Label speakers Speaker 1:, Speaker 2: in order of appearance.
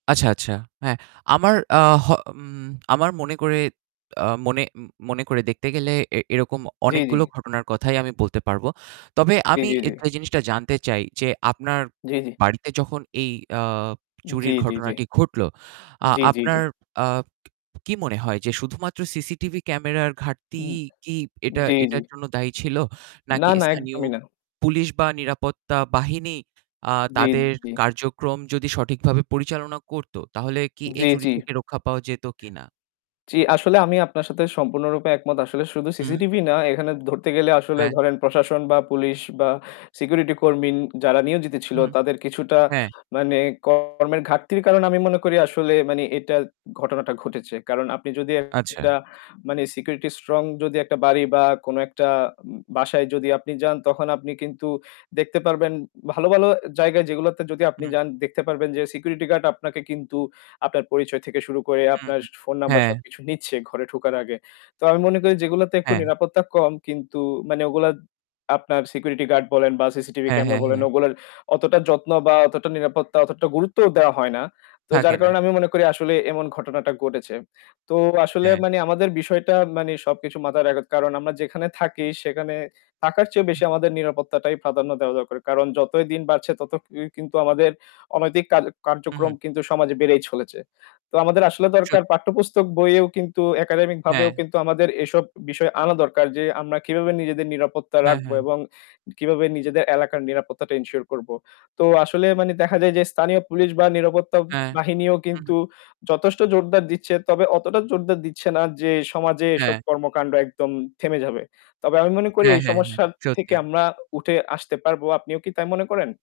Speaker 1: আচ্ছা, আচ্ছা। হ্যাঁ, আমার, আহ হ উম আমার মনে করে, আ মনে উম মনে করে দেখতে গেলে এ এরকম
Speaker 2: জি, জি।
Speaker 1: অনেকগুলো ঘটনার কথাই আমি বলতে পারবো। তবে
Speaker 2: জি,
Speaker 1: আমি
Speaker 2: জি, জি।
Speaker 1: একটা জিনিসটা জানতে চাই যে আপনার
Speaker 2: জি, জি।
Speaker 1: বাড়িতে যখন এই, আ
Speaker 2: জি,
Speaker 1: চুরির
Speaker 2: জি, জি।
Speaker 1: ঘটনাটি ঘটলো, আ
Speaker 2: জি, জি, জি।
Speaker 1: আপনার আ কি মনে হয় যে শুধুমাত্র CCTV ক্যামেরার
Speaker 2: উম
Speaker 1: ঘাটতিই কি এটা,
Speaker 2: জি, জি।
Speaker 1: এটার জন্য দায়ী ছিল?
Speaker 2: না,
Speaker 1: নাকি
Speaker 2: না,
Speaker 1: স্থানীয়
Speaker 2: একদমই না।
Speaker 1: পুলিশ বা নিরাপত্তা বাহিনী, আ
Speaker 2: জি,
Speaker 1: তাদের
Speaker 2: জি।
Speaker 1: কার্যক্রম যদি সঠিকভাবে পরিচালনা করতো তাহলে কি এই
Speaker 2: জি,
Speaker 1: চুরি
Speaker 2: জি।
Speaker 1: থেকে রক্ষা পাওয়া যেত কিনা?
Speaker 2: জি, আসলে আমি আপনার সাথে সম্পূর্ণরূপে একমত। আসলে শুধু
Speaker 1: হুম।
Speaker 2: CCTV না, এখানে ধরতে গেলে আসলে
Speaker 1: হ্যাঁ।
Speaker 2: ধরেন প্রশাসন বা পুলিশ বা security কর্মী যারা নিয়োজিত ছিল
Speaker 1: হুম।
Speaker 2: তাদের কিছুটা
Speaker 1: হ্যাঁ।
Speaker 2: মানে কর্মের ঘাটতির কারণ আমি মনে করি আসলে মানে এটা ঘটনাটা ঘটেছে। কারণ আপনি যদি
Speaker 1: আচ্ছা।
Speaker 2: একটা মানে security strong যদি একটা বাড়ি বা কোন একটা উম বাসায় যদি আপনি যান তখন আপনি কিন্তু দেখতে পারবেন ভালো, ভালো জায়গায় যেগুলাতে যদি আপনি
Speaker 1: হু।
Speaker 2: যান দেখতে পারবেন যে security guard আপনাকে কিন্তু আপনার পরিচয় থেকে শুরু করে
Speaker 1: হু,
Speaker 2: আপনার
Speaker 1: হুম
Speaker 2: phone number
Speaker 1: হ্যাঁ।
Speaker 2: সবকিছু নিচ্ছে ঘরে ঢোকার আগে। তো আমি মনে করি যেগুলাতে একটু
Speaker 1: হ্যাঁ।
Speaker 2: নিরাপত্তা কম কিন্তু মানে ওগুলা আপনার security guard বলেন বা CCTV
Speaker 1: হ্যাঁ,
Speaker 2: camera
Speaker 1: হ্যাঁ,
Speaker 2: বলেন
Speaker 1: হ্যাঁ।
Speaker 2: ওগুলার অতটা যত্ন বা অতটা নিরাপত্তা অতটা গুরুত্ব দেওয়া হয় না। তো
Speaker 1: থাকে
Speaker 2: যার
Speaker 1: না।
Speaker 2: কারণে আমি মনে করি আসলে এমন ঘটনাটা ঘটেছে। তো আসলে
Speaker 1: হ্যাঁ।
Speaker 2: মানে আমাদের বিষয়টা মানে সবকিছু মাথায় রাখতে কারণ আমরা যেখানে থাকি সেখানে থাকার চেয়ে বেশি আমাদের নিরাপত্তাটাই প্রাধান্য দেওয়া দরকার। কারণ যতই দিন বাড়ছে তত কি কিন্তু আমাদের অনৈতিক কার
Speaker 1: হুম,
Speaker 2: কার্যক্রম
Speaker 1: হুম।
Speaker 2: কিন্তু সমাজে বেড়েই চলেছে। তো আমাদের আসলে
Speaker 1: চু
Speaker 2: দরকার পাঠ্যপুস্তক বইয়েও কিন্তু একাডেমিক ভাবেও
Speaker 1: হ্যাঁ
Speaker 2: কিন্তু আমাদের এসব বিষয় আনা দরকার যে আমরা কিভাবে নিজেদের নিরাপত্তা
Speaker 1: হ্যাঁ,
Speaker 2: রাখবো
Speaker 1: হ্যাঁ।
Speaker 2: এবং কিভাবে নিজেদের এলাকার নিরাপত্তাটা ensure করবো। তো আসলে মানে দেখা যায় যে স্থানীয় পুলিশ বা নিরাপত্তা
Speaker 1: অ্যা
Speaker 2: বাহিনীও
Speaker 1: হু, হু।
Speaker 2: কিন্তু যথেষ্ট জোরদার দিচ্ছে তবে অতটা জোরদার দিচ্ছে না যে সমাজে এসব
Speaker 1: হ্যাঁ।
Speaker 2: কর্মকাণ্ড একদম থেমে যাবে। তবে আমি মনে করি
Speaker 1: হ্যাঁ,
Speaker 2: এই
Speaker 1: হ্যাঁ, হ্যাঁ।
Speaker 2: সমস্যার থেকে
Speaker 1: সত্যি।
Speaker 2: আমরা উঠে আসতে পারবো। আপনিও কি তাই মনে করেন?